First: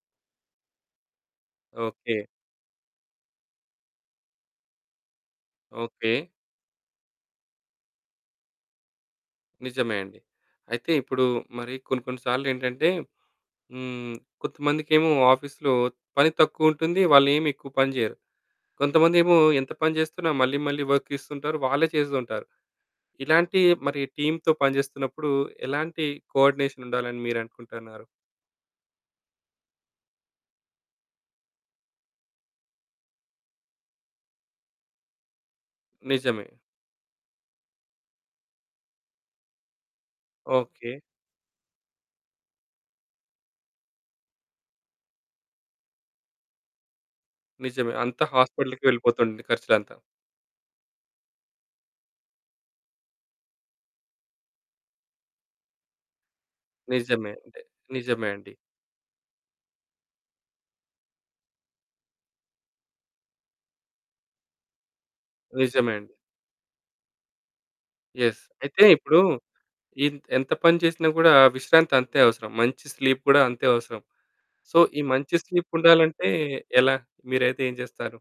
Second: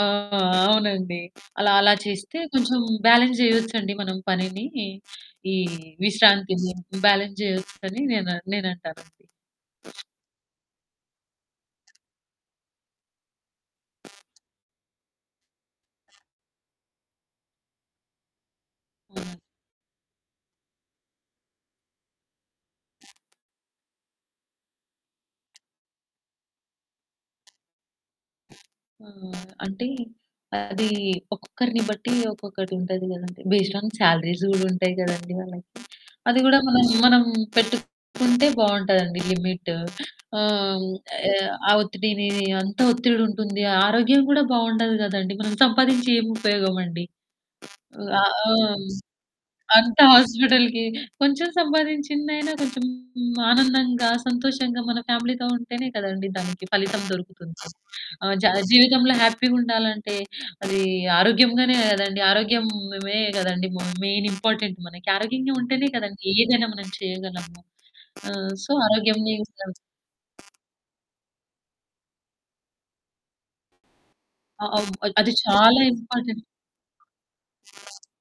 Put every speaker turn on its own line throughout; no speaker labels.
ఆ! ఆ! అవునండి. అలా, అలా
ఓకే.
చేస్తే కొంచెం బ్యాలెన్స్ జేయొచ్చండి మనం పనిని, ఈ
ఓకే.
విశ్రాంతిని బ్యాలెన్స్ జేయొచ్చని నేన నేనంటాను.
నిజమే అండి. అయితే, ఇప్పుడు మరి కొన్ని కొన్నిసార్లు ఏంటంటే, హ్మ్, కొంతమందికేమో ఆఫీసులో పని తక్కువుంటుంది, వాళ్ళేమి ఎక్కువ పని జేయరు.
ఆ!
కొంతమందేమో ఎంత పని జేస్తున్నా మళ్ళీ మళ్ళీ వర్క్ ఇస్తుంటారు, వాళ్ళే చేస్తుంటారు. ఇలాంటియి మరి టీమ్‌తో పనిజేస్తున్నప్పుడు, ఎలాంటి కోఆర్డినేషన్ ఉండాలని మీరనుకుంటున్నారు?
ఆ! అంటే, అది ఒక్కొక్కరిని బట్టి ఒక్కొక్కటి ఉంటది గదండి. బేస్డ్ ఆన్ శాలరీస్ గూడా ఉంటయి గదండి వాళ్ళకి. అది
నిజమే.
గూడా మనం, మనం పెట్టుకుంటే బావుంటదండి లిమిట్. హ్మ్. ఆహ్,
ఓకే.
ఆహ్, ఒత్తిడిని అంత ఒత్తిడి ఉంటుంది, ఆ ఆరోగ్యం కూడా బావుండదు గదండి, మనం సంపాదించి ఏం ఉపయోగమండి?
నిజమే.
హ్మ్, ఆ!
అంతా హాస్పిటల్‌కి వెళ్ళిపోతుంది ఖర్చులంతా.
అంతా హాస్పిటల్‌కి. కొంచెం సంపాదించిందైనా కొంచెం ఆనందంగా, సంతోషంగా, మన ఫ్యామిలీతో ఉంటేనే కదండి దానికి ఫలితం
నిజమే అండి.
దొరుకుతుంది. ఆ!
నిజమే
జ
అండి.
జీవితంలో హ్యాపీగా ఉండాలంటే, అది ఆరోగ్యంగానే గదండి. ఆరోగ్యమే గదండి మ మెయిన్ ఇంపార్టెంట్ మనకి. ఆరోగ్యంగా ఉంటేనే
నిజమే అండి.
కదండి ఏదైనా మనం చేయగలము. ఆ!
యెస్.
సో,
అయితే, ఇప్పుడు
ఆరోగ్యంనే అసలా
ఇంత ఎంత పని చేసినా కూడా విశ్రాంతి అంతే అవసరం. మంచి స్లీప్ కూడా అంతే అవసరం.
అ
సో,
అబ్
ఈ
అది
మంచి స్లీప్
చాలా
ఉండాలంటే
ఇంపార్టెంట్.
ఎలా? మీరైతే ఏం జేస్తారు?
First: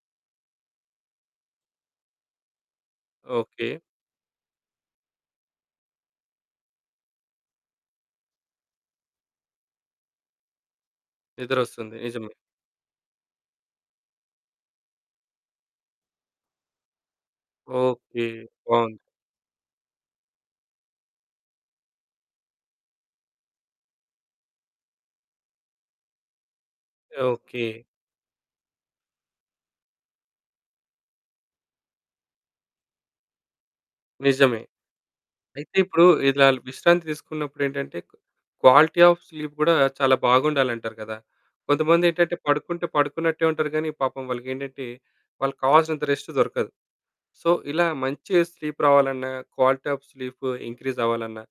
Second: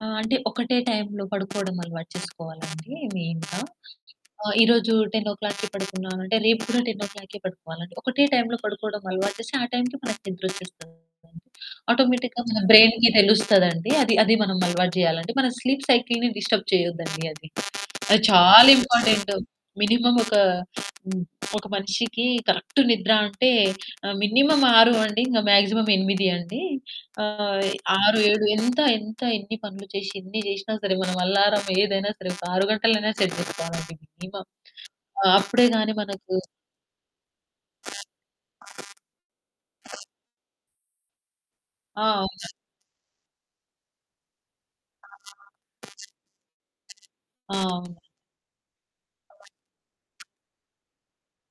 ఆ! అంటే, ఒకటే టైం‌లో పడుకోవడం అలవాటు చేసుకోవాలండి మెయిన్‌గా.
ఓకే.
ఆ! ఈ రోజు 10:00కి పడుకున్నా అంటే రేపు కూడా 10:00కే పడుకోవాలండి. ఒకటే టైం‌లో పడుకోవడం అలవాటు చేస్తే ఆ టైంకే మనకి నిద్రొచ్చేస్తూ ఉంటుంది.
నిదరొస్తుంది. నిజమే.
ఆటోమేటిక్‌గా మన బ్రెయిన్‌కి తెలుస్తదండి. అది, అది మనం అలవాటు జేయాలంటే, మన స్లీప్ సైకిల్‌ని డిస్టర్బ్ చేయొద్దండి అది. అది
ఓకే.
చాలా
బావుంది.
ఇంపార్టెంట్. మినిమమ్ ఒక, హ్మ్. ఒక మనిషికి కరెక్ట్ నిద్ర అంటే, ఆ! మినిమమ్ 6 నుండి ఇంక మ్యాక్సిమమ్ 8 అండి. ఆహ్,
ఓకే.
6, 7 ఎంత ఎంత ఎన్ని పనులు చేసి ఎన్ని జేసినా సరే మనం అల్లారమ్ ఏదైనా సరే ఒక 6 గంటలైనా సెట్ జేసుకోవాలండి మినిమమ్.
నిజమే.
ఆ!
అయితే,
అప్పుడేగాని
ఇప్పుడు
మనకు
ఇలా విశ్రాంతి తీసుకున్నప్పుడేంటంటే,
ఆ!
క్వాలిటీ ఆఫ్ స్లీప్ గూడా
ఆ!
చాలా బాగుండాలంటారు కదా!
ఆ!
కొంతమందేటంటే,
అవును.
పడుకుంటే పడుకున్నట్టే ఉంటారు గానీ పాపం వాళ్ళకేంటంటే
ఆ!
వాళ్ళకి కావాల్సినంత రెస్ట్ దొరకదు. సో, ఇలా
అవును.
మంచి స్లీప్ రావాలన్నా, క్వాలిటీ ఆఫ్ స్లీప్ ఇంక్రీజ్ అవ్వాలన్నా,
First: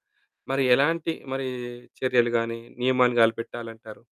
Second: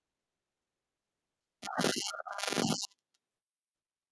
మరి ఎలాంటి మరీ
ఆ!
చర్యలు గానీ
ఆ!
నియమాన్ని గలిపెట్టాలంటారు?